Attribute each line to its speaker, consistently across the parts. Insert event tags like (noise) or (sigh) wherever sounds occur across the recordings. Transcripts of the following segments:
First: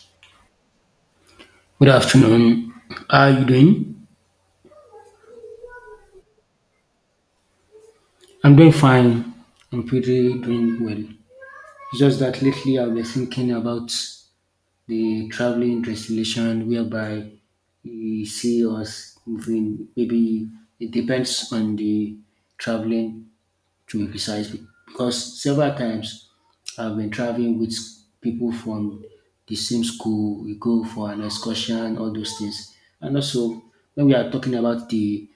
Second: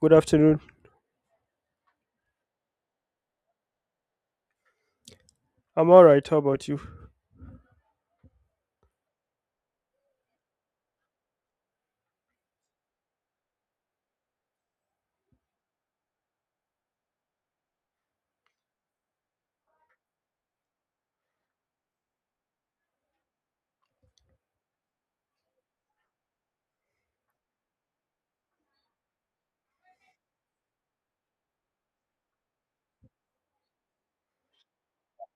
Speaker 1: Good afternoon.
Speaker 2: Good afternoon. How are you doing?
Speaker 1: I'm all right. How about you?
Speaker 2: I'm doing fine. I'm pretty doing well. It's just that lately I've been thinking about the traveling destination whereby we see us moving. Maybe it depends on the traveling to besides because several times I've been traveling with people from the same school. We go for an excursion, all those things. And also, when we are talking about the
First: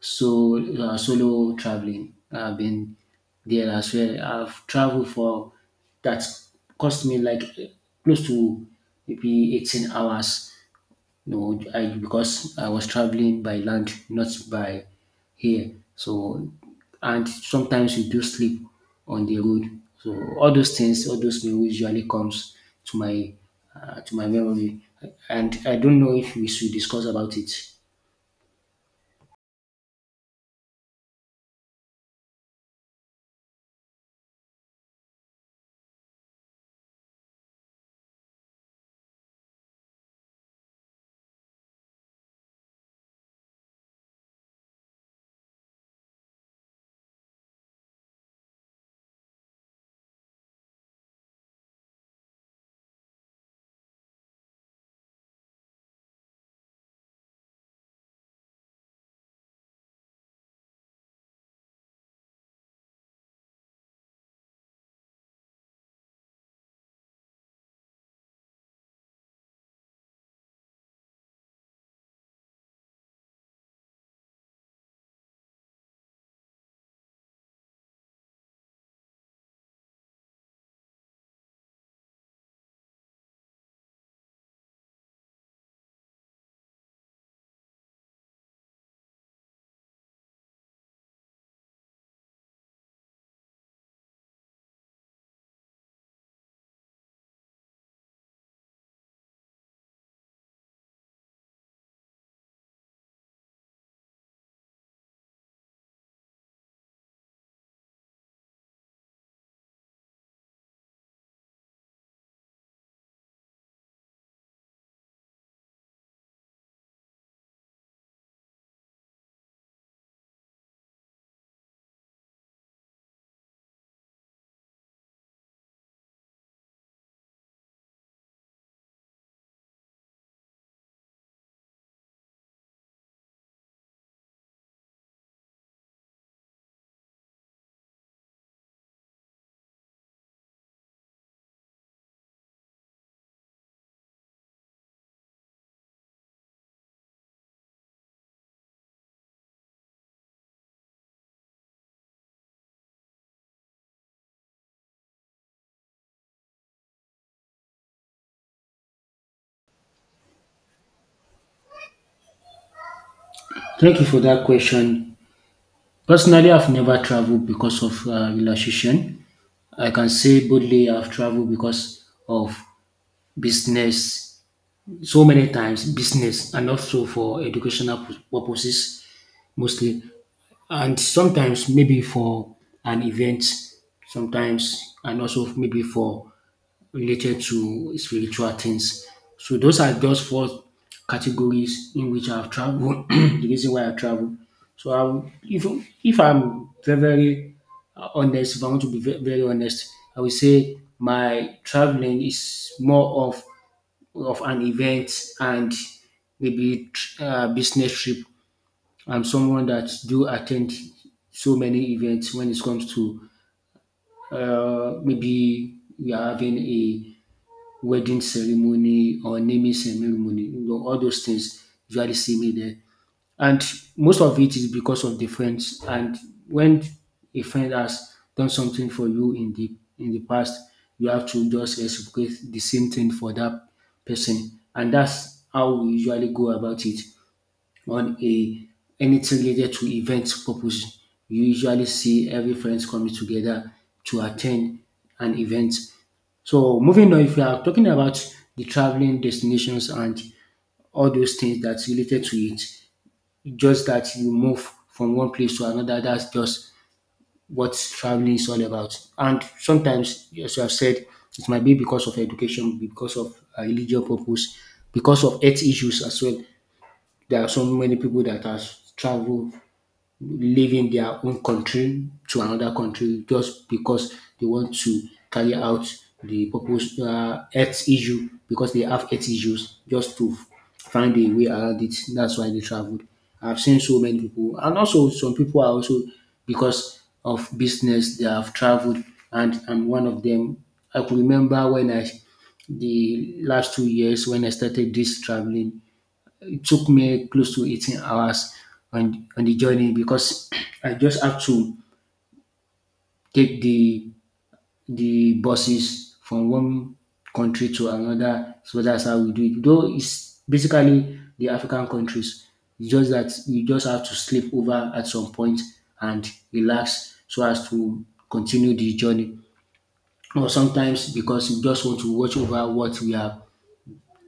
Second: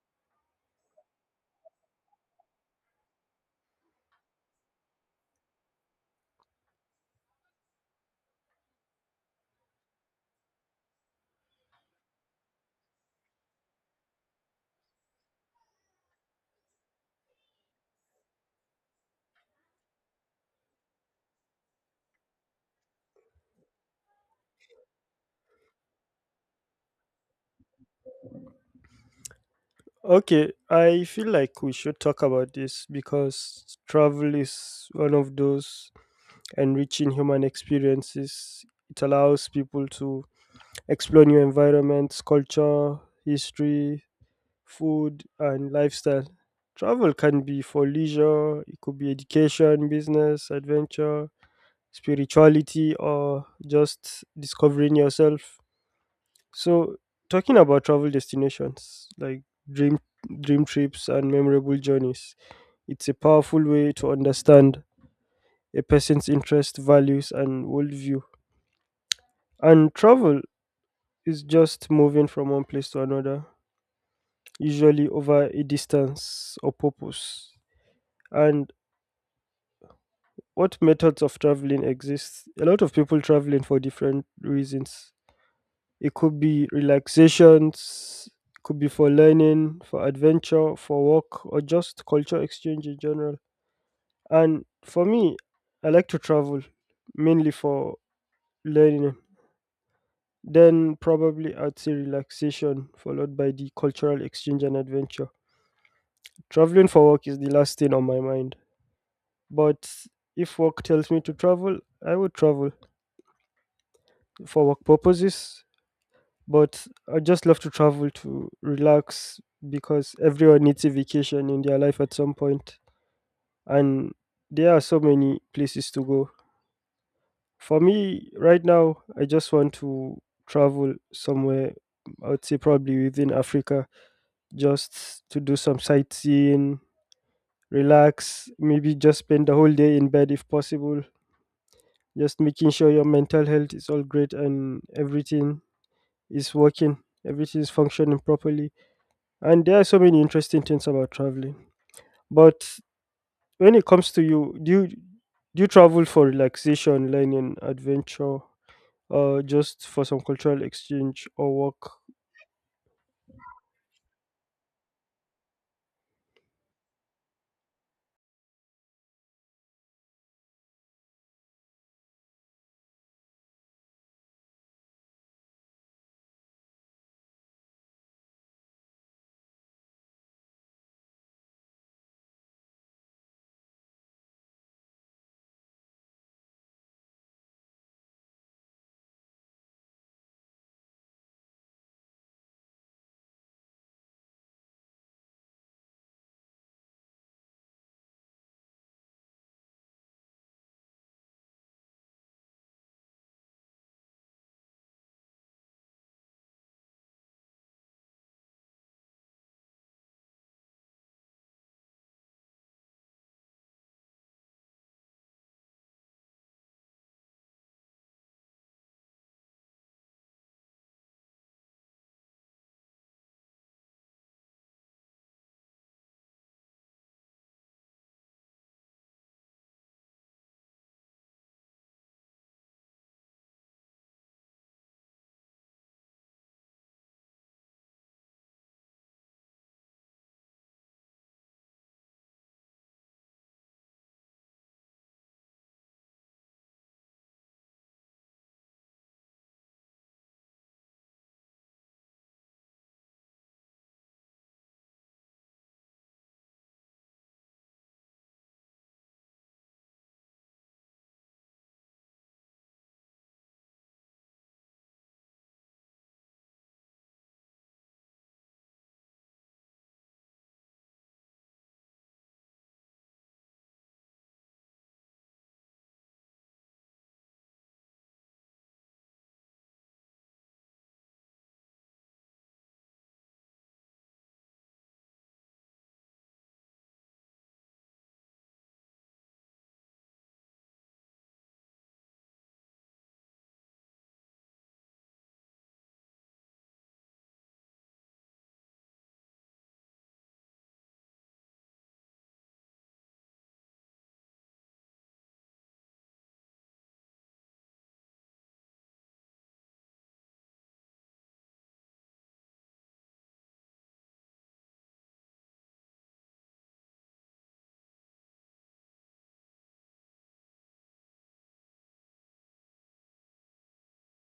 Speaker 2: solo traveling, I've been there as well. I've traveled for that cost me like close to maybe 18 hours no, I because I was traveling by land, not by here. So, and sometimes we do sleep on the road. So all those things, all those memories usually comes to my to my memory. And I don't know if we should discuss about it.
Speaker 1: Okay, I feel like we should talk about this because travel is one of those enriching human experiences. It allows people to explore new environments, culture, history, food, and lifestyle. Travel can be for leisure, it could be education, business, adventure, spirituality, or just discovering yourself. So, talking about travel destinations like dream dream trips and memorable journeys, it's a powerful way to understand a person's interests, values, and worldview. And travel is just moving from one place to another, usually over a distance or purpose. And what methods of traveling exist? A lot of people traveling for different reasons. It could be relaxations, could be for learning, for adventure, for work, or just culture exchange in general. And for me, I like to travel mainly for learning. Then probably I'd say relaxation followed by the cultural exchange and adventure. Traveling for work is the last thing on my mind. But if work tells me to travel, I would travel for work purposes. But I just love to travel to relax because everyone needs a vacation in their life at some point, and there are so many places to go. For me, right now, I just want to travel somewhere, I would say probably within Africa, just to do some sightseeing, relax, maybe just spend the whole day in bed if possible, just making sure your mental health is all great and everything is working, everything is functioning properly. And there are so many interesting things about traveling. But when it comes to you, do you travel for relaxation, learning, adventure, or just for some cultural exchange or work?
Speaker 2: Thank you for that question. Personally, I've never traveled because of relaxation. I can say boldly I've traveled because of business, so many times business, and also for educational purposes mostly. And sometimes maybe for an event, sometimes and also maybe for related to spiritual things. So those are just four categories in which I've traveled. (clears throat) The reason why I travel. So I, if I'm very honest, if I want to be very honest, I would say my traveling is more of an event and maybe business trip. I'm someone that do attend so many events when it comes to maybe we are having a wedding ceremony or naming ceremony, all those things usually see me there. And most of it is because of the friends. And when a friend has done something for you in the past, you have to just reciprocate the same thing for that person. And that's how we usually go about it on a anything related to event purpose. You usually see every friends coming together to attend an event. So moving on, if you are talking about the traveling destinations and all those things that's related to it, just that you move from one place to another, that's just what traveling is all about. And sometimes, as you have said, it might be because of education, because of religious purpose, because of health issues as well. There are so many people that have traveled leaving their own country to another country just because they want to carry out the purpose health issue because they have health issues just to find a way around it. That's why they traveled. I've seen so many people, and also some people are also because of business they have traveled, and I'm one of them. I could remember when I the last 2 years when I started this traveling, took me close to 18 hours on the journey because (clears throat) I just have to take the buses from one country to another. So that's how we do it. Though it's basically the African countries. It's just that you just have to sleep over at some point and relax so as to continue the journey. Or sometimes because you just want to watch over what we have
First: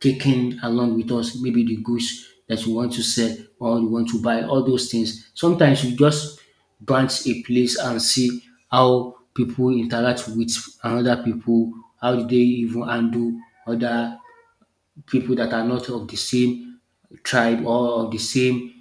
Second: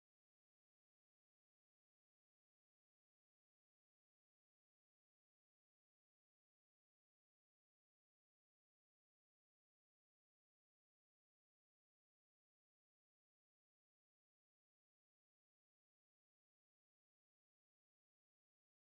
Speaker 2: taking along with us, maybe the goods that we want to sell or we want to buy, all those things. Sometimes we just branch a place and see how people interact with another people, how do they even handle other people that are not of the same tribe or of the same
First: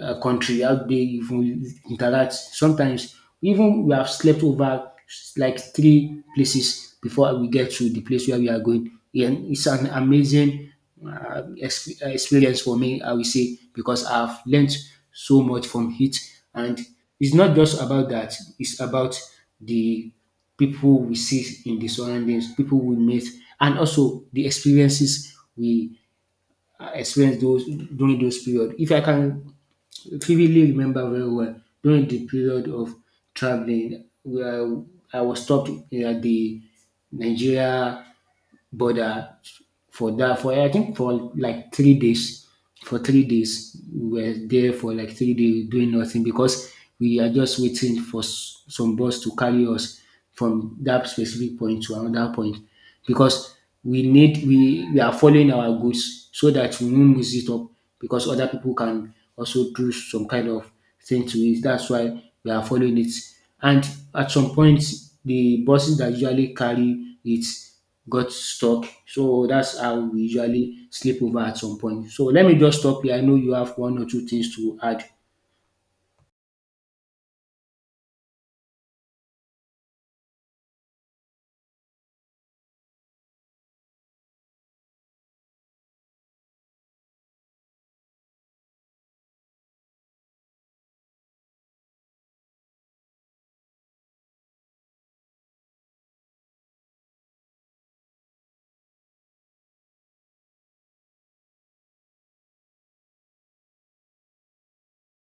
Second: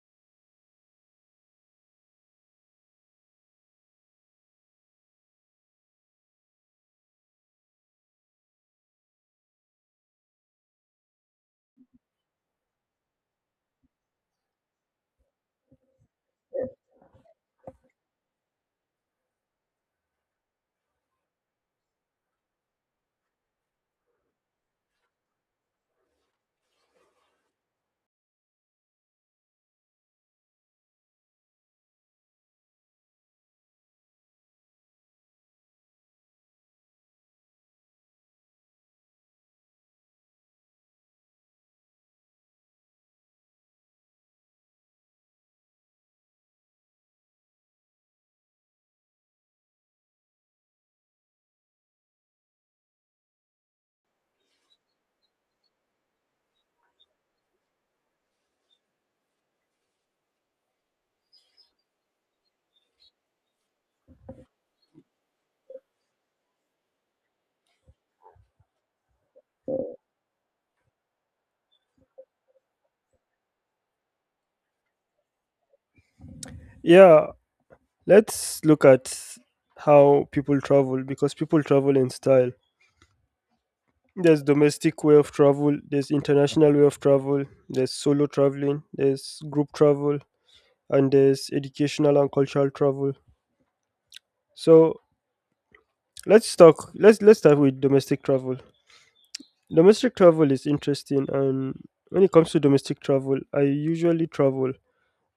Speaker 2: country, how they even interact. Sometimes even we have slept over like three places before we get to the place where we are going. And it's an amazing experience for me, I will say, because I've learned so much from it. And it's not just about that, it's about the people we see in the surroundings, people we meet, and also the experiences we experience those during those period. If I can vividly remember very well during the period of traveling where I was stopped at the Nigeria border for that for I think for like 3 days. For 3 days, we were there for like 3 days doing nothing because we are just waiting for some bus to carry us from that specific point to another point because we need we are following our goods so that we won't mix it up because other people can also do some kind of thing to it. That's why we are following it. And at some point, the buses that usually carry it got stuck. So that's how we usually sleep over at some point. So let me just stop here. I know you have one or two things to add.
Speaker 1: Yeah, let's look at how people travel because people travel in style. There's domestic way of travel, there's international way of travel, there's solo traveling, there's group travel, and there's educational and cultural travel. So let's talk. Let's start with domestic travel. Domestic travel is interesting, and when it comes to domestic travel, I usually travel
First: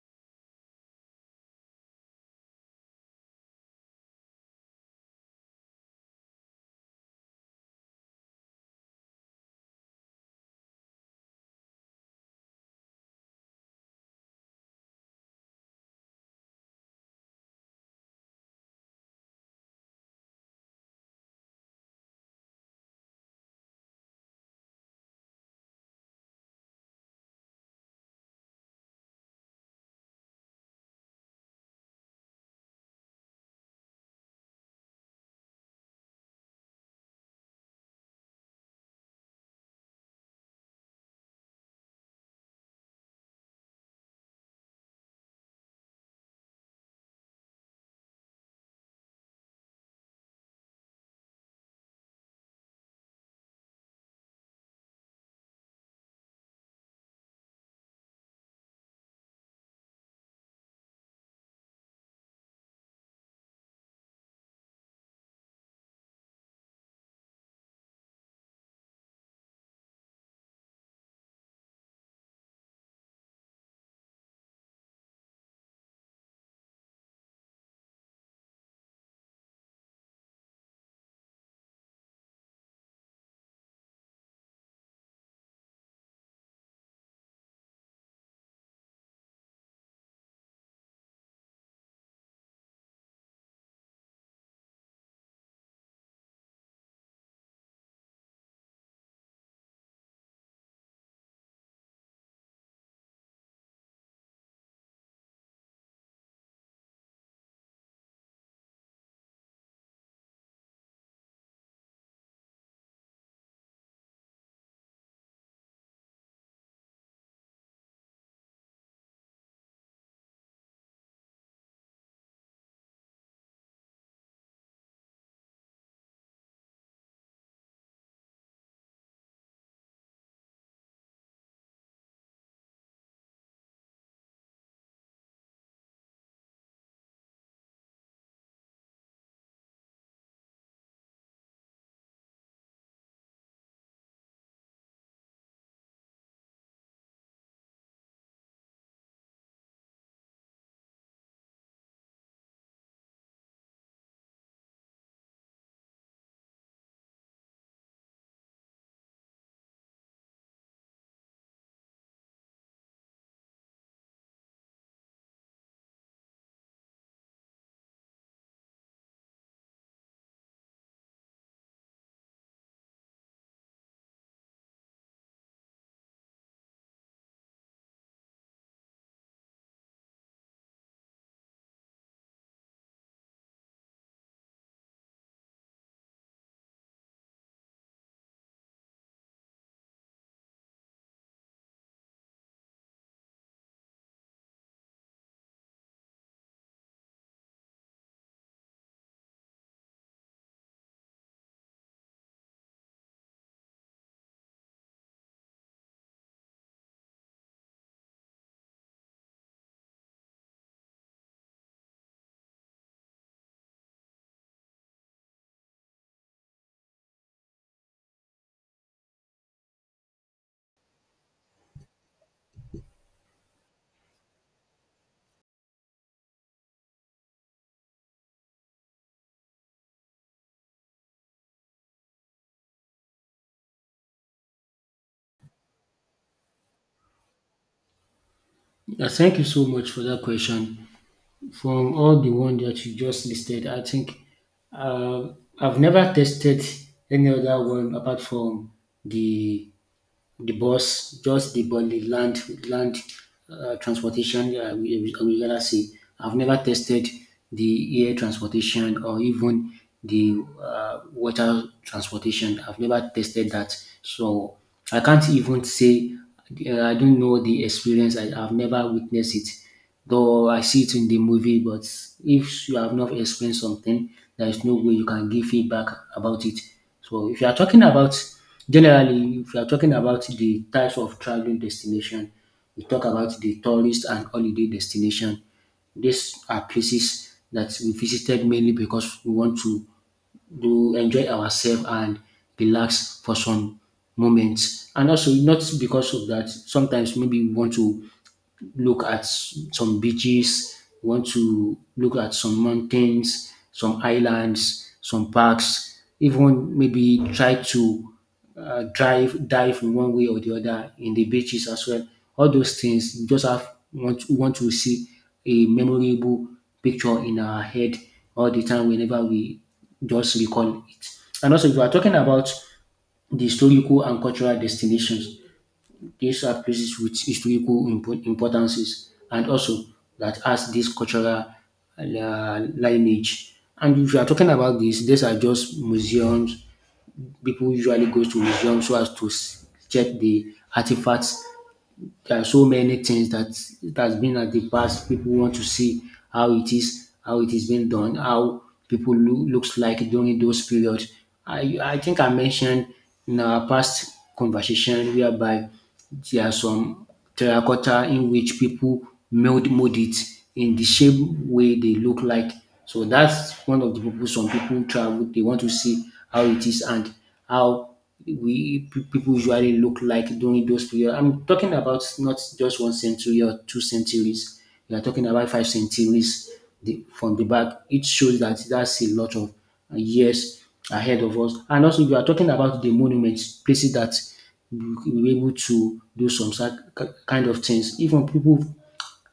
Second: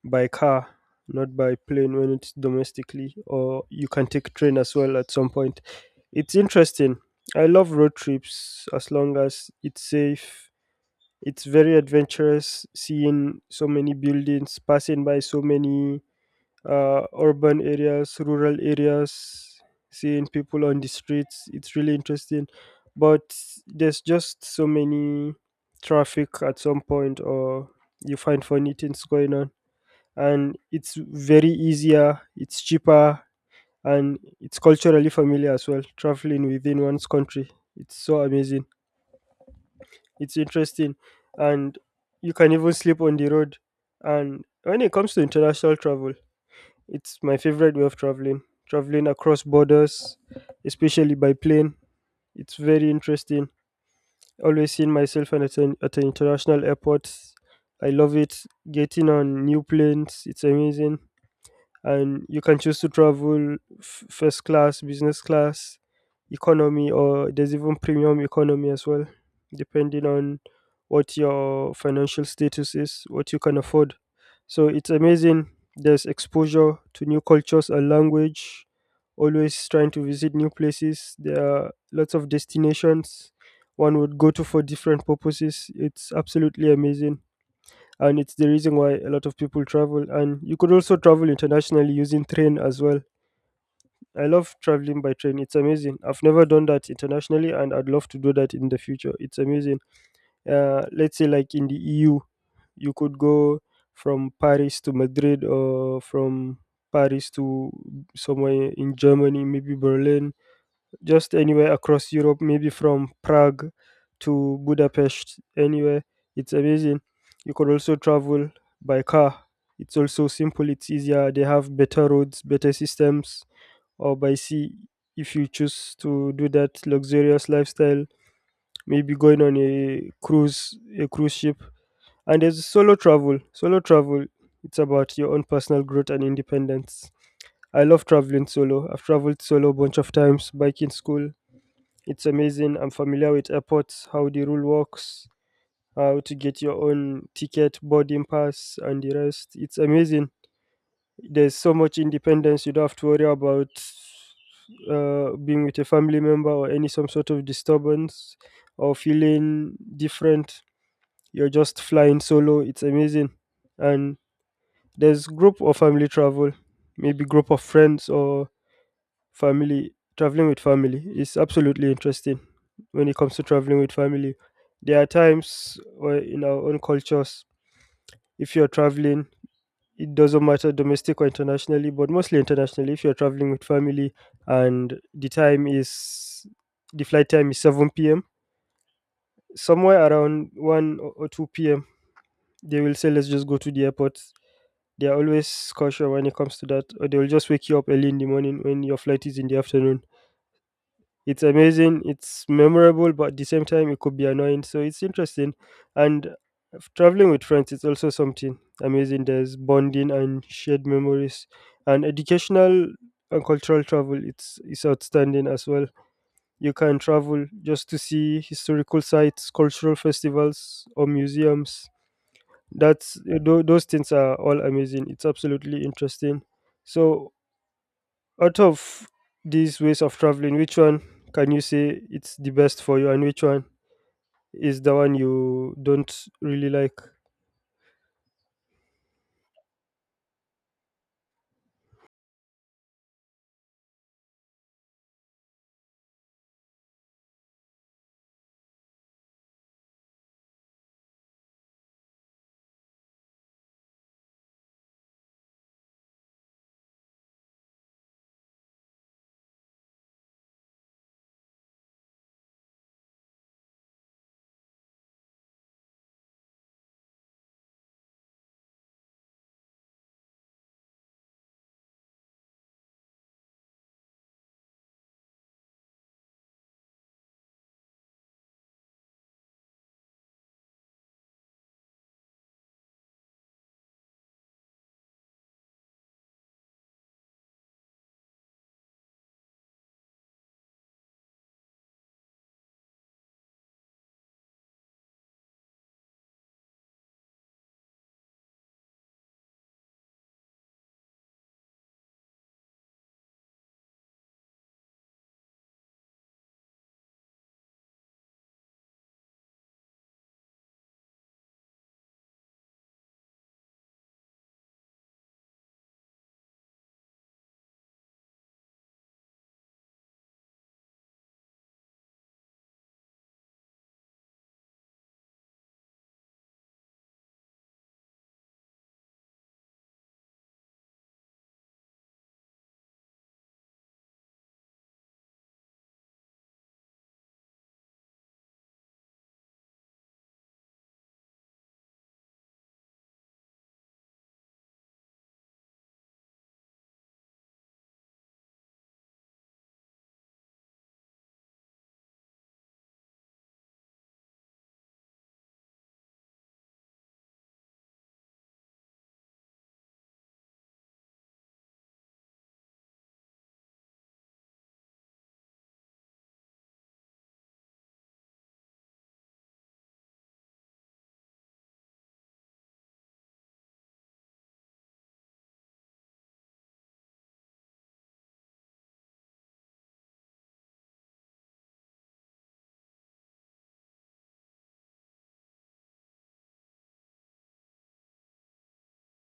Speaker 1: by car, not by plane when it's domestically, or you can take train as well at some point. It's interesting. I love road trips as long as it's safe. It's very adventurous, seeing so many buildings passing by, so many urban areas, rural areas, seeing people on the streets. It's really interesting, but there's just so many traffic at some point, or you find funny things going on, and it's very easier, it's cheaper, and it's culturally familiar as well, traveling within one's country. It's so amazing, it's interesting. And you can even sleep on the road. And when it comes to international travel, it's my favorite way of traveling. Traveling across borders, especially by plane, it's very interesting. Always seeing myself at an international airport. I love it. Getting on new planes, it's amazing, and you can choose to travel first class, business class, economy, or there's even premium economy as well, depending on what your financial status is, what you can afford. So it's amazing. There's exposure to new cultures and language, always trying to visit new places. There are lots of destinations one would go to for different purposes. It's absolutely amazing, and it's the reason why a lot of people travel, and you could also travel internationally using train as well. I love traveling by train, it's amazing. I've never done that internationally, and I'd love to do that in the future. It's amazing. Let's say like in the EU, you could go from Paris to Madrid, or from Paris to somewhere in Germany, maybe Berlin, just anywhere across Europe, maybe from Prague to Budapest, anywhere. It's amazing. You could also travel by car. It's also simple, it's easier. They have better roads, better systems, or by sea if you choose to do that luxurious lifestyle, maybe going on a cruise ship. And there's solo travel. Solo travel, it's about your own personal growth and independence. I love traveling solo. I've traveled solo a bunch of times back in school. It's amazing. I'm familiar with airports, how the rule works, how to get your own ticket, boarding pass, and the rest. It's amazing. There's so much independence. You don't have to worry about being with a family member or any some sort of disturbance or feeling different. You're just flying solo. It's amazing. And there's group or family travel, maybe group of friends or family traveling with family. It's absolutely interesting when it comes to traveling with family. There are times where in our own cultures, if you're traveling, it doesn't matter domestic or internationally, but mostly internationally, if you're traveling with family and the flight time is 7 p.m., somewhere around 1 or 2 p.m., they will say, "Let's just go to the airport." They are always cautious when it comes to that, or they will just wake you up early in the morning when your flight is in the afternoon. It's amazing, it's memorable, but at the same time, it could be annoying. So it's interesting. And traveling with friends is also something amazing. There's bonding and shared memories, and educational and cultural travel. It's outstanding as well. You can travel just to see historical sites, cultural festivals, or museums. Those things are all amazing. It's absolutely interesting. So out of these ways of traveling, which one can you say it's the best for you, and which one is the one you don't really like?
Speaker 2: Yeah, thank you so much for that question. From all the one that you just listed, I think uh, I've never tested any other one apart from the the bus, just the but the land transportation. We gotta say I've never tested the air transportation or even the water transportation. I've never tested that, so I can't even say I don't know the experience. I've never witnessed it. Though I see it in the movie, but if you have not explained something, there is no way you can give feedback about it. So if you are talking about generally, if you are talking about the types of traveling destination, we talk about the tourist and holiday destination. These are places that we visited mainly because we want to do enjoy ourselves and relax for some moments. And also not because of that, sometimes maybe we want to look at some beaches, you want to look at some mountains, some islands, some parks, even maybe try to dive in one way or the other in the beaches as well. All those things you just have want we want to see a memorable picture in our head all the time whenever we just recall it. And also, if we are talking about the historical and cultural destinations, these are places with historical importances and also that has this cultural lineage. And if you are talking about this, these are just museums. People usually go to museums so as to check the artifacts. There are so many things that it has been at the past. People want to see how it is being done, how people looks like during those periods. I think I mentioned in our past conversation whereby there are some terracotta in which people meld mold it in the shape way they look like. So that's one of the purpose some people travel. They want to see how it is and how people usually look like during those periods. I'm talking about not just one century or 2 centuries. We are talking about 5 centuries from the back. It shows that that's a lot of years ahead of us. And also, you are talking about the monuments, places that we were able to do some sort kind of things. Even people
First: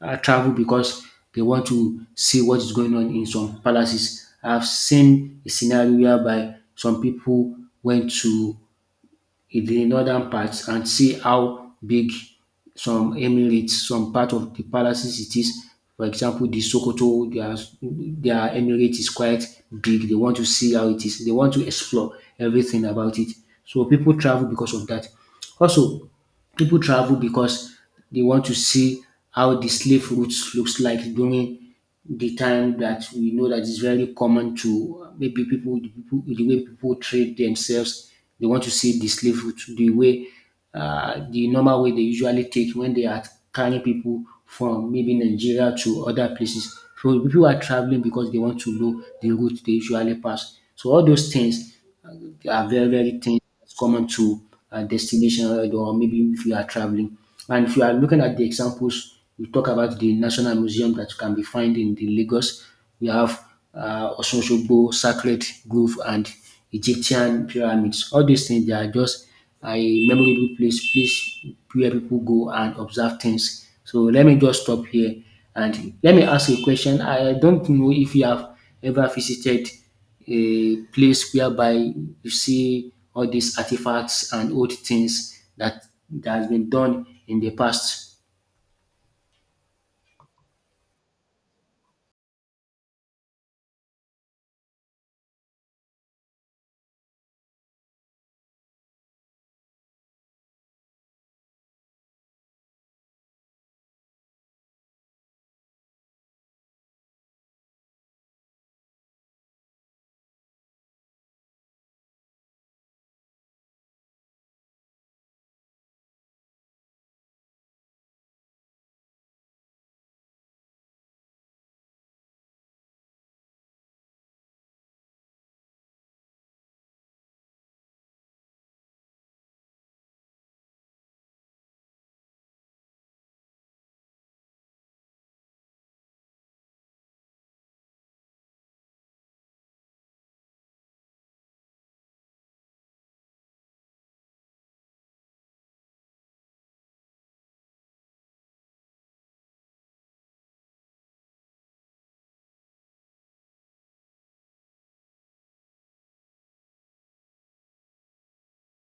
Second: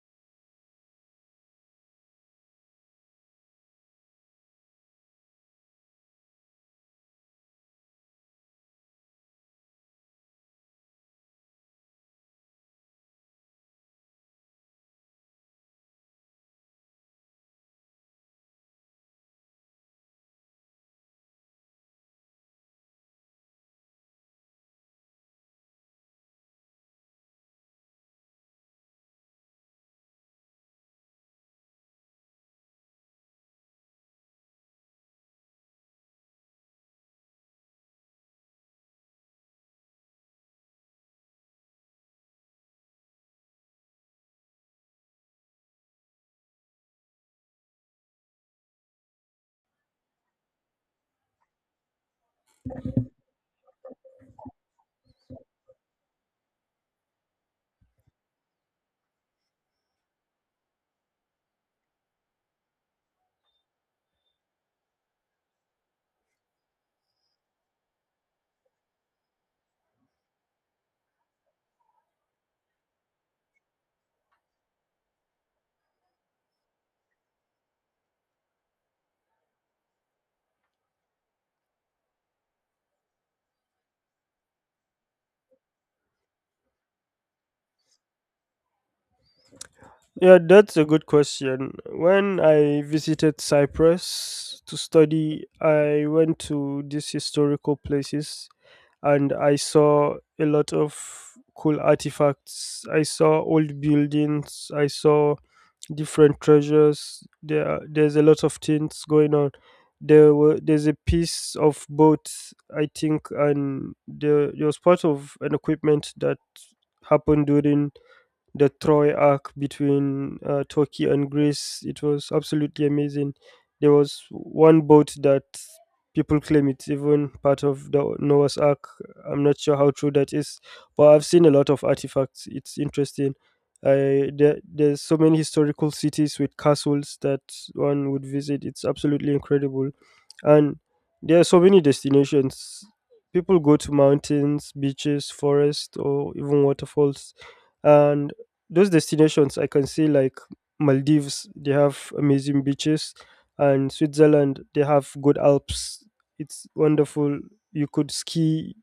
Speaker 2: travel because they want to see what is going on in some palaces. I've seen a scenario whereby some people went to in the northern parts and see how big some emirates, some part of the palaces it is. For example, the Sokoto, their emirate is quite big. They want to see how it is. They want to explore everything about it. So people travel because of that. Also, people travel because they want to see how the slave routes looks like during the time that we know that is very common to maybe people, the way people treat themselves. They want to see the slave route, the way, the normal way they usually take when they are carrying people from maybe Nigeria to other places. So people are traveling because they want to know the route they usually pass. So all those things are very, very things that's common to destination or maybe if you are traveling. And if you are looking at the examples, we talk about the National Museum that can be found in the Lagos. We have Ososhogbo, Sacred Grove, and Egyptian pyramids. All these things, they are just a memorable place, place where people go and observe things. So let me just stop here and let me ask you a question. I don't know if you have ever visited a place whereby you see all these artifacts and old things that has been done in the past.
Speaker 1: Yeah, that's a good question. When I visited Cyprus to study, I went to these historical places and I saw a lot of cool artifacts. I saw old buildings. I saw different treasures. There's a lot of things going on. There's a piece of boat, I think, and there was part of an equipment that happened during the Troy arc between Turkey and Greece. It was absolutely amazing. There was one boat that people claim it's even part of the Noah's Ark. I'm not sure how true that is, but I've seen a lot of artifacts. It's interesting. There's so many historical cities with castles that one would visit. It's absolutely incredible, and there are so many destinations. People go to mountains, beaches, forests, or even waterfalls, and those destinations I can see, like Maldives, they have amazing beaches, and Switzerland, they have good Alps. It's wonderful. You could ski,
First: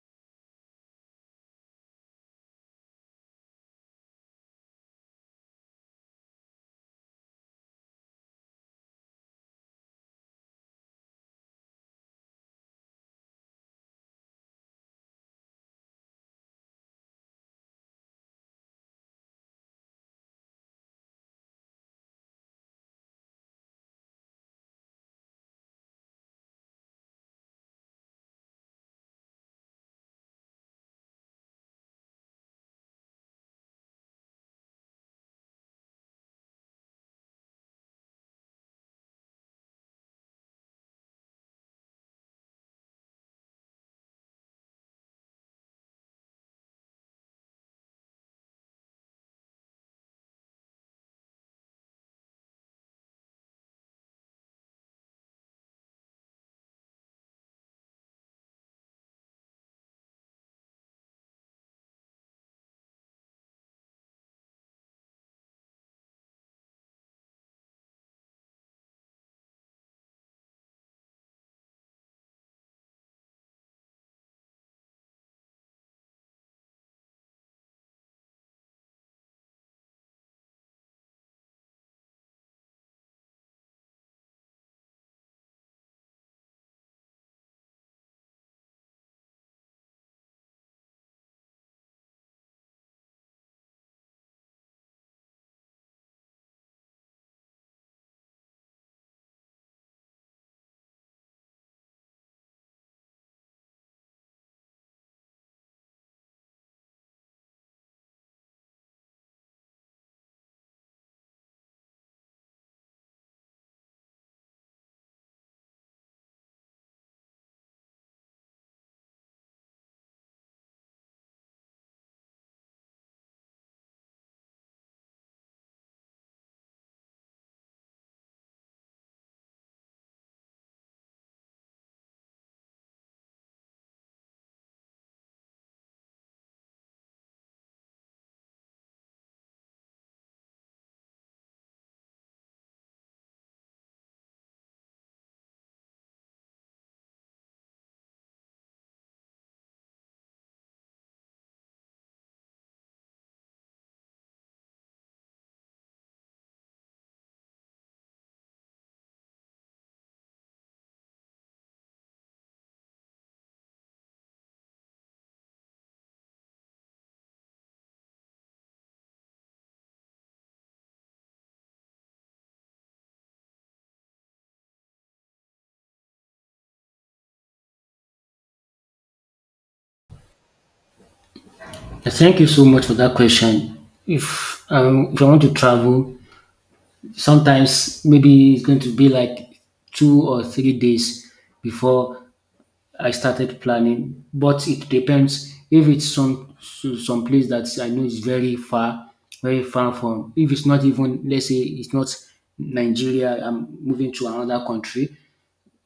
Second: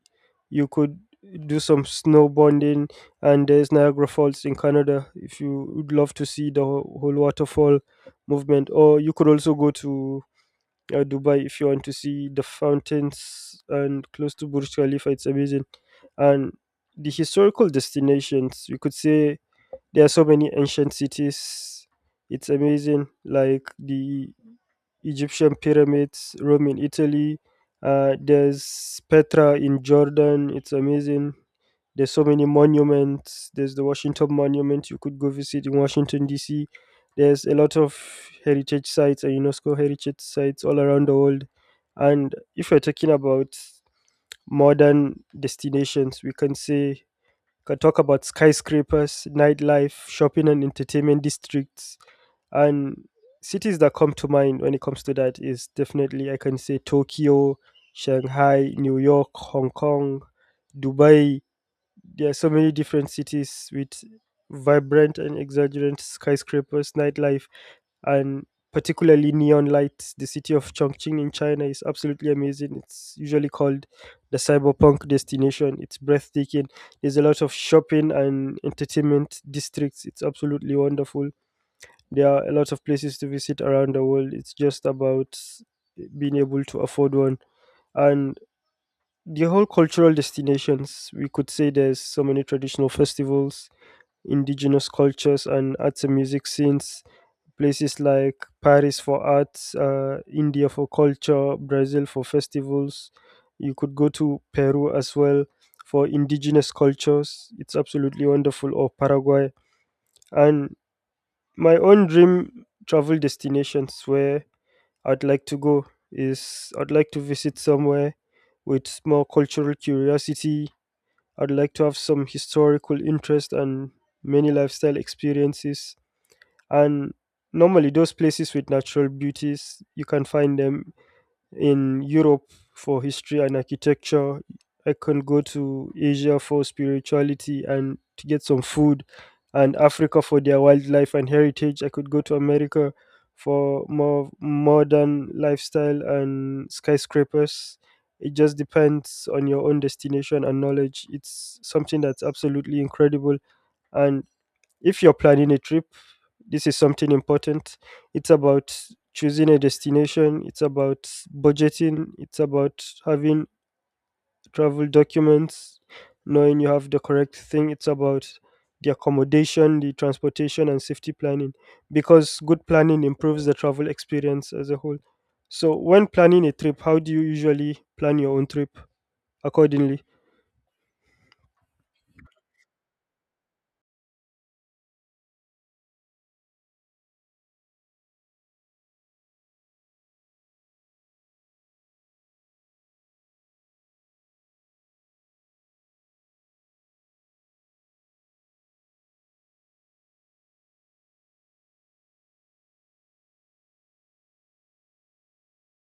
Speaker 1: you could do some snowboarding, and there's Niagara Falls in Canada if you would love to see the whole waterfall movement. Or you could also go to Dubai if you want to see the fountains and close to Burj Khalifa. It's amazing, and the historical destinations, we could say there are so many ancient cities. It's amazing, like the Egyptian pyramids, Rome in Italy. There's Petra in Jordan. It's amazing. There's so many monuments. There's the Washington Monument you could go visit in Washington D.C. There's a lot of heritage sites and UNESCO heritage sites all around the world. And if we are talking about modern destinations, we can say can talk about skyscrapers, nightlife, shopping and entertainment districts, and cities that come to mind when it comes to that is definitely, I can say, Tokyo, Shanghai, New York, Hong Kong, Dubai. There are so many different cities with vibrant and exuberant skyscrapers, nightlife, and particularly neon lights. The city of Chongqing in China is absolutely amazing. It's usually called the cyberpunk destination. It's breathtaking. There's a lot of shopping and entertainment districts. It's absolutely wonderful. There are a lot of places to visit around the world. It's just about being able to afford one. And the whole cultural destinations, we could say there's so many traditional festivals, indigenous cultures, and arts and music scenes. Places like Paris for arts, India for culture, Brazil for festivals, you could go to Peru as well for indigenous cultures. It's absolutely wonderful, or Paraguay. And my own dream travel destinations where I'd like to go is I'd like to visit somewhere with more cultural curiosity. I'd like to have some historical interest and many lifestyle experiences. And normally, those places with natural beauties, you can find them in Europe for history and architecture. I can go to Asia for spirituality and to get some food, and Africa for their wildlife and heritage. I could go to America for more modern lifestyle and skyscrapers. It just depends on your own destination and knowledge. It's something that's absolutely incredible, and if you're planning a trip, this is something important. It's about choosing a destination, it's about budgeting, it's about having travel documents, knowing you have the correct thing, it's about the accommodation, the transportation, and safety planning, because good planning improves the travel experience as a whole. So, when planning a trip, how do you usually plan your own trip accordingly?
Speaker 2: Thank you so much for that question. If I want to travel, sometimes maybe it's going to be like 2 or 3 days before I started planning, but it depends if it's some some place that I know is very far, very far from. If it's not even, let's say, it's not Nigeria, I'm moving to another country.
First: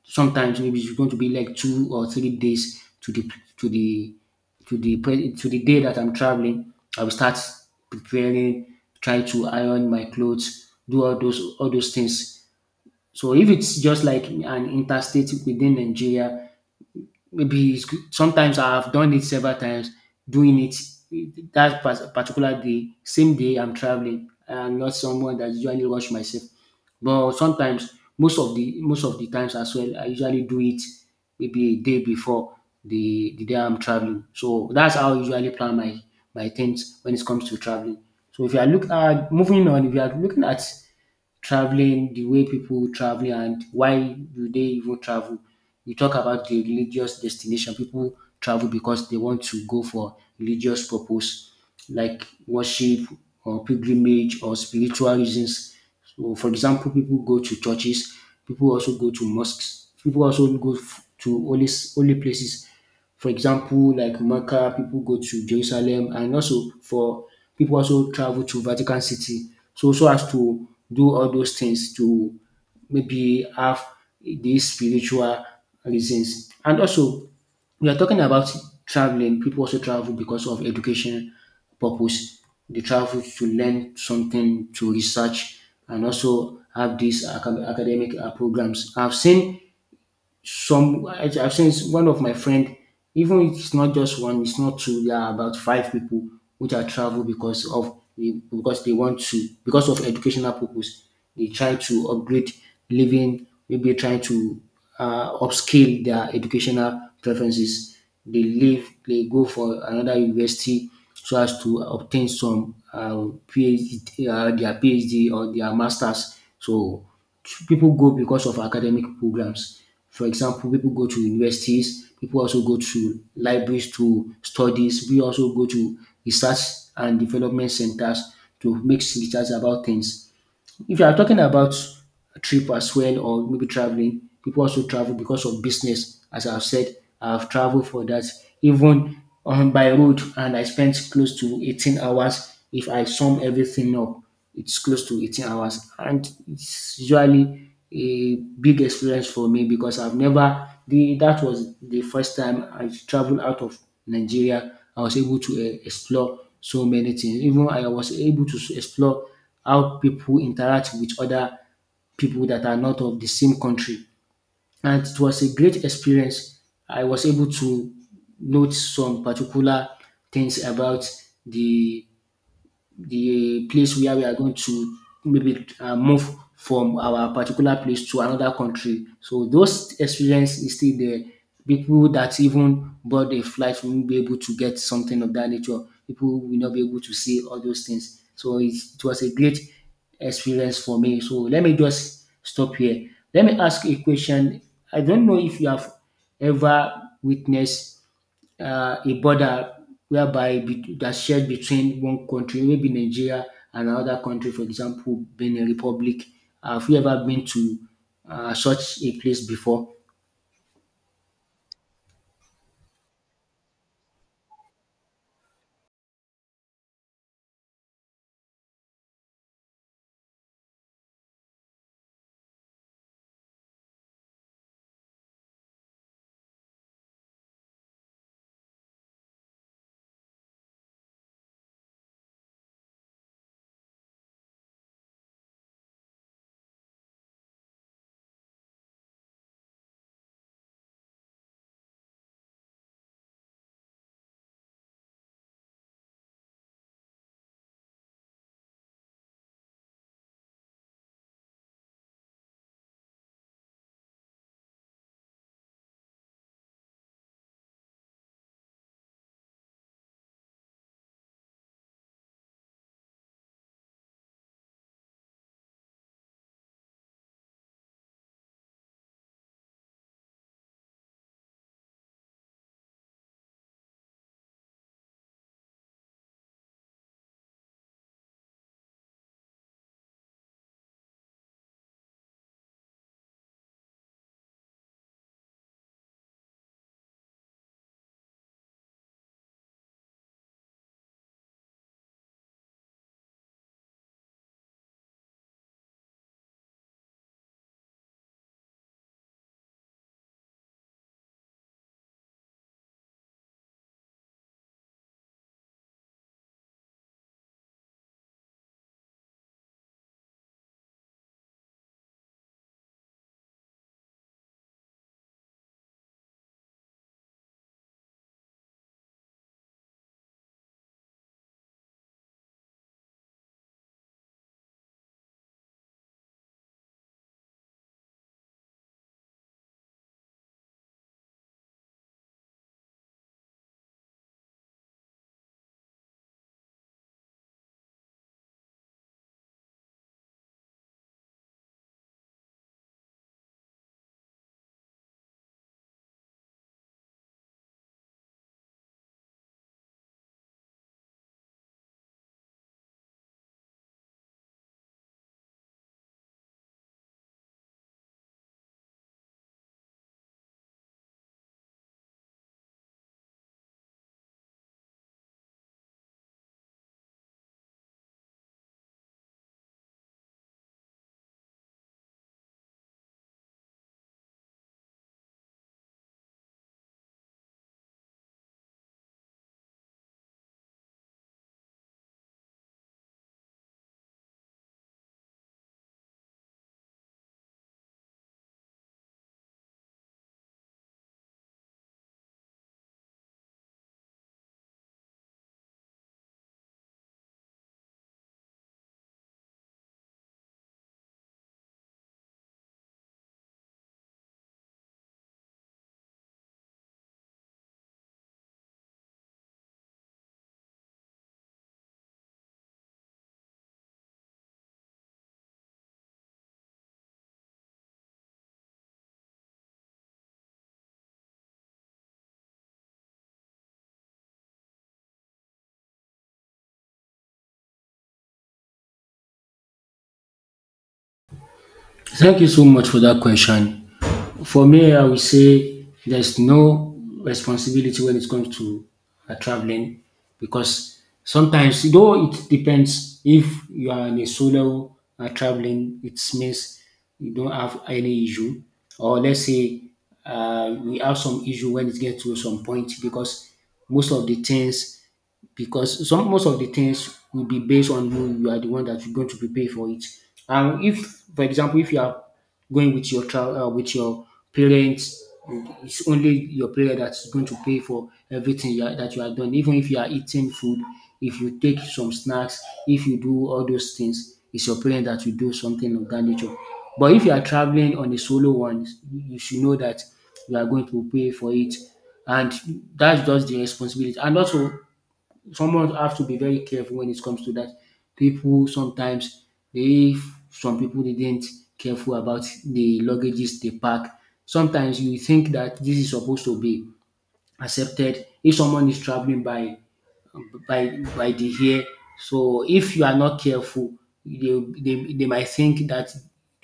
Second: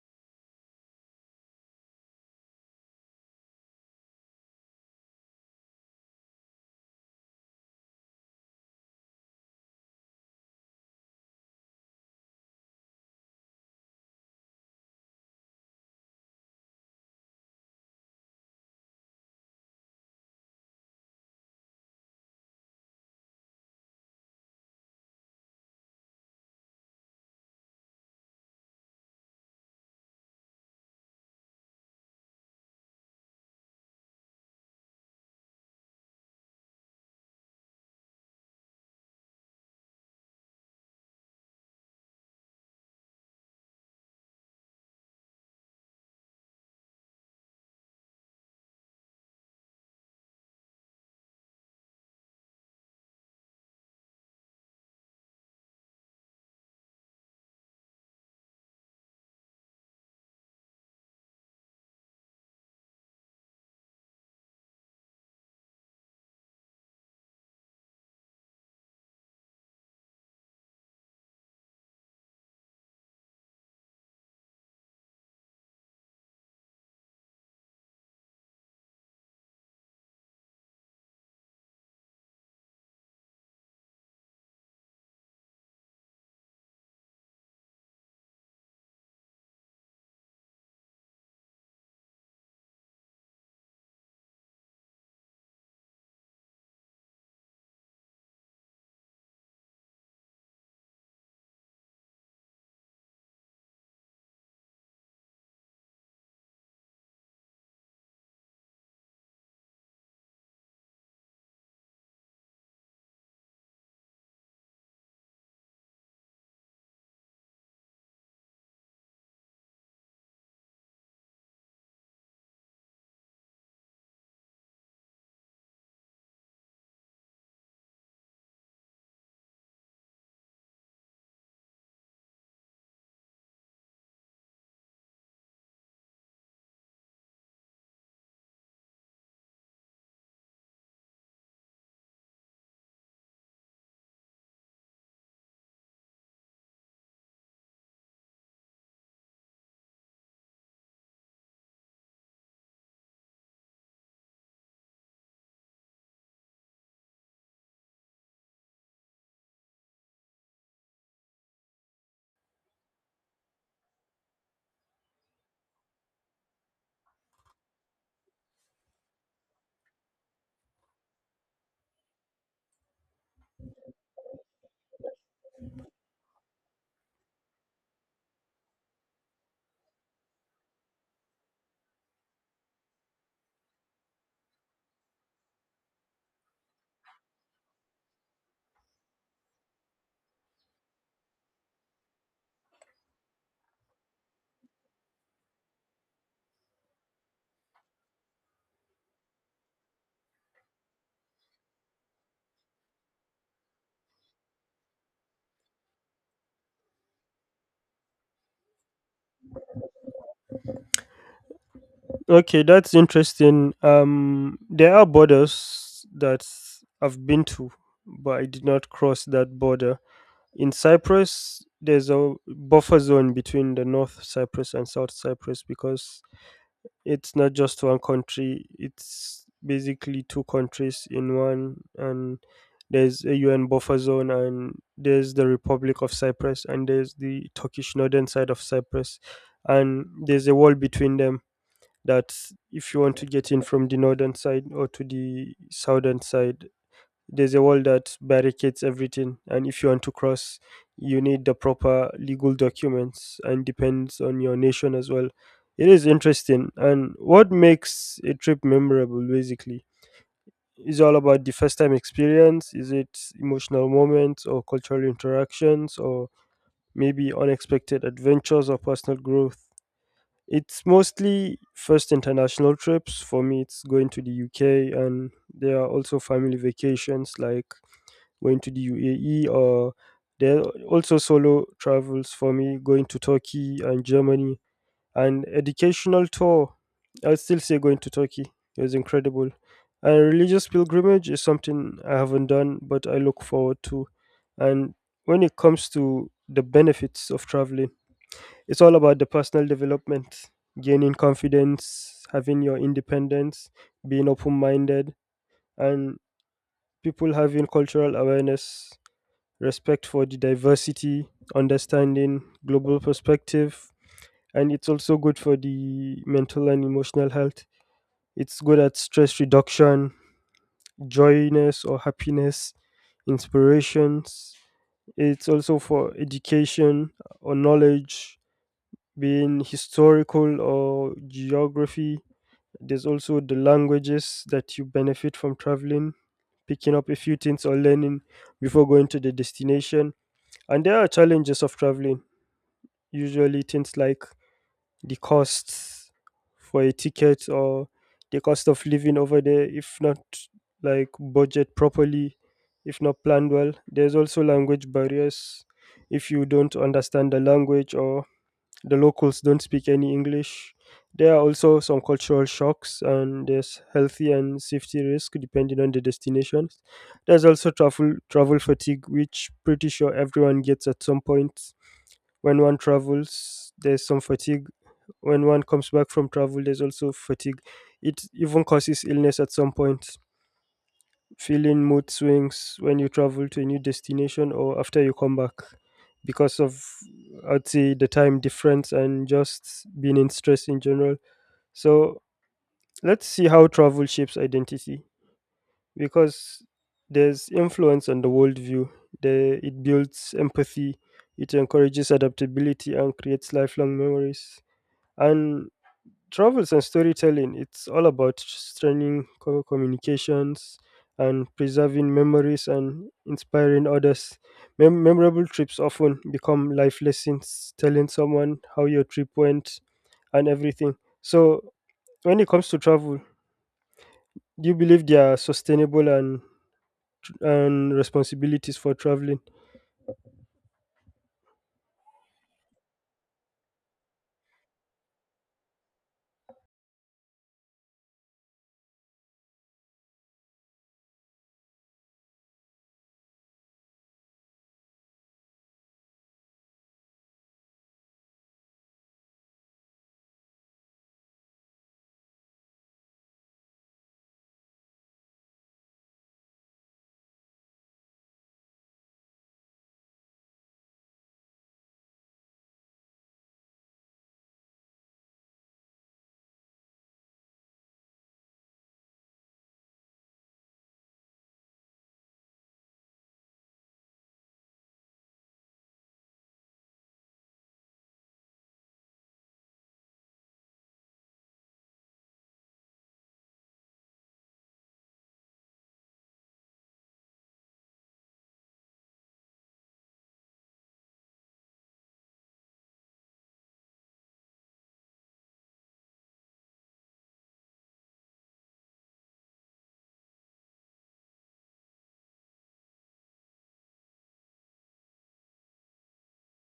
Speaker 2: Sometimes maybe it's going to be like 2 or 3 days to the to the to the day that I'm traveling. I will start preparing, try to iron my clothes, do all those things. So if it's just like an interstate within Nigeria, maybe it's, good- sometimes I've done it several times, doing it that pas- particular day, same day I'm traveling. I'm not someone that usually rush myself, but sometimes most of the times as well, I usually do it maybe a day before the day I'm traveling. So that's how I usually plan my things when it comes to traveling. So if you are look at moving on, if you are looking at traveling, the way people traveling, and why do they even travel. We talk about the religious destination. People travel because they want to go for religious purpose, like worship or pilgrimage or spiritual reasons. So, for example, people go to churches. People also go to mosques. People also go to holy holy places, for example, like Mecca, people go to Jerusalem, and also for people also travel to Vatican City. So, as to do all those things to maybe have these spiritual reasons. And also, we are talking about traveling. People also travel because of education purpose. They travel to learn something, to research, and also have these academic programs. I've seen I've seen one of my friend, even if it's not just one, it's not two, there are about five people which are travel because of because of educational purpose. They try to upgrade living, maybe trying to upscale their educational preferences. They leave, they go for another university so as to obtain some PhD, their PhD or their masters. So people go because of academic programs. For example, people go to universities, people also go to libraries to studies, we also go to research and development centers to make research about things. If you are talking about a trip as well, or maybe traveling, people also travel because of business. As I've said, I've traveled for that, even on by road, and I spent close to 18 hours. If I sum everything up, it's close to 18 hours, and it's usually a big experience for me because I've never the that was the first time I traveled out of Nigeria. I was able to explore so many things. Even I was able to explore how people interact with other people that are not of the same country. And it was a great experience. I was able to note some particular things about the the place where we are going to maybe move from our particular place to another country. So those experience is still there. People that even board a flight won't be able to get something of that nature. People will not be able to see all those things. So it was a great experience for me. So let me just stop here. Let me ask a question. I don't know if you have ever witnessed a border whereby that's shared between one country, maybe Nigeria and another country, for example, Benin Republic. Have you ever been to such a place before?
Speaker 1: Okay, that's interesting. There are borders that I've been to, but I did not cross that border. In Cyprus, there's a buffer zone between the North Cyprus and South Cyprus because it's not just one country, it's basically two countries in one. And there's a UN buffer zone, and there's the Republic of Cyprus, and there's the Turkish northern side of Cyprus, and there's a wall between them that if you want to get in from the northern side or to the southern side, there's a wall that barricades everything. And if you want to cross, you need the proper legal documents and depends on your nation as well. It is interesting. And what makes a trip memorable, basically? Is all about the first time experience? Is it emotional moments or cultural interactions or maybe unexpected adventures or personal growth? It's mostly first international trips. For me, it's going to the UK, and there are also family vacations like going to the UAE, or there are also solo travels for me, going to Turkey and Germany, and educational tour. I would still say going to Turkey. It was incredible. And religious pilgrimage is something I haven't done, but I look forward to. And when it comes to the benefits of traveling, it's all about the personal development, gaining confidence, having your independence, being open minded, and people having cultural awareness, respect for the diversity, understanding global perspective. And it's also good for the mental and emotional health. It's good at stress reduction, joyness or happiness, inspirations. It's also for education or knowledge being historical or geography. There's also the languages that you benefit from traveling, picking up a few things or learning before going to the destination. And there are challenges of traveling, usually things like the costs for a ticket or the cost of living over there, if not like budget properly, if not planned well. There's also language barriers if you don't understand the language or the locals don't speak any English. There are also some cultural shocks, and there's healthy and safety risk depending on the destinations. There's also travel fatigue, which pretty sure everyone gets at some point when one travels. There's some fatigue when one comes back from travel. There's also fatigue. It even causes illness at some point feeling mood swings when you travel to a new destination or after you come back because of I'd say the time difference and just being in stress in general. So let's see how travel shapes identity because there's influence on the worldview. It builds empathy, it encourages adaptability and creates lifelong memories. And travels and storytelling, it's all about strengthening communications and preserving memories and inspiring others. Memorable trips often become life lessons, telling someone how your trip went and everything. So, when it comes to travel, do you believe there are sustainable and responsibilities for traveling?
Speaker 2: Thank you so much for that question. For me, I will say there's no responsibility when it comes to traveling because sometimes, though it depends if you are in a solo traveling, it means you don't have any issue. Or let's say we have some issue when it gets to some point because most of the things most of the things will be based on you. You are the one that you're going to prepare for it. And if, for example, if you are going with your with your parents, it's only your parent that's going to pay for everything that you are done. Even if you are eating food, if you take some snacks, if you do all those things, it's your parent that will do something of that nature. But if you are traveling on a solo one, you should know that you are going to pay for it, and that's just the responsibility, and also someone have to be very careful when it comes to that. People sometimes they some people didn't careful about the luggages they pack. Sometimes you think that this is supposed to be accepted if someone is traveling by by the hair. So if you are not careful, they might think that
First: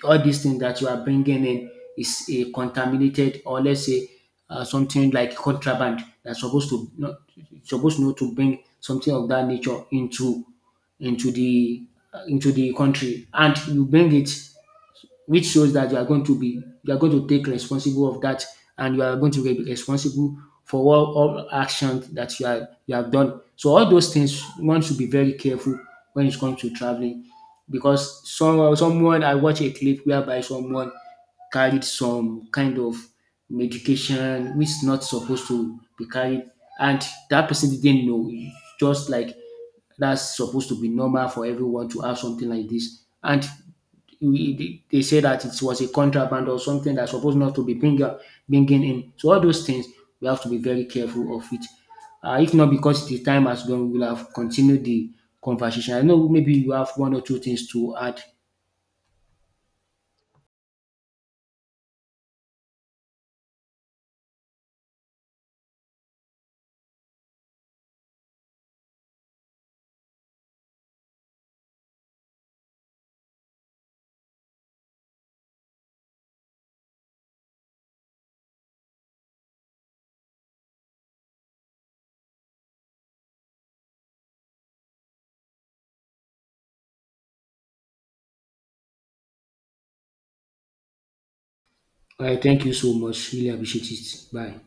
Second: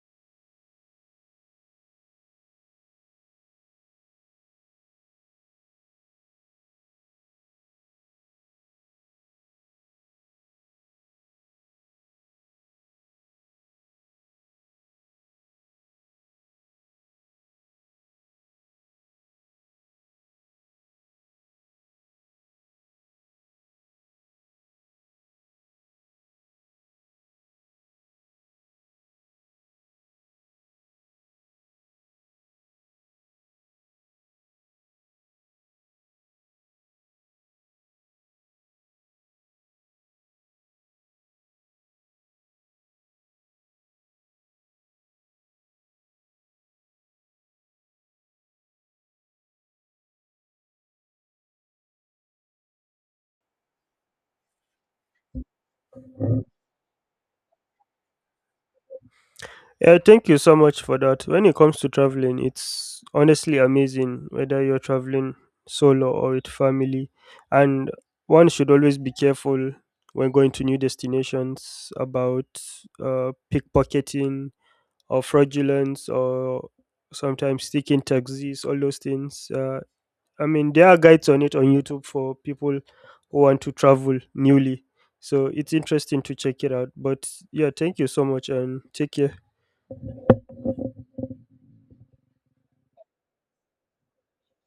Speaker 2: all these things that you are bringing in is a contaminated, or let's say something like contraband that's supposed not to bring something of that nature into the into the country and you bring it, which shows that you are going to take responsible of that, and you are going to be responsible for all actions that you have done. So all those things one should be very careful when it comes to traveling because someone I watched a clip whereby someone carried some kind of medication which is not supposed to be carried, and that person didn't know, just like that's supposed to be normal for everyone to have something like this, and we they say that it was a contraband or something that's supposed not to be bringing in. So all those things we have to be very careful of it. If not because the time has gone, we will have continued the conversation. I know maybe you have one or two things to add.
Speaker 1: Yeah, thank you so much for that. When it comes to traveling, it's honestly amazing whether you're traveling solo or with family. And one should always be careful when going to new destinations about pickpocketing or fraudulence or sometimes sticking taxis, all those things. I mean, there are guides on it on YouTube for people who want to travel newly. So it's interesting to check it out. But yeah, thank you so much and take care.
Speaker 2: All right, thank you so much. Really appreciate it. Bye.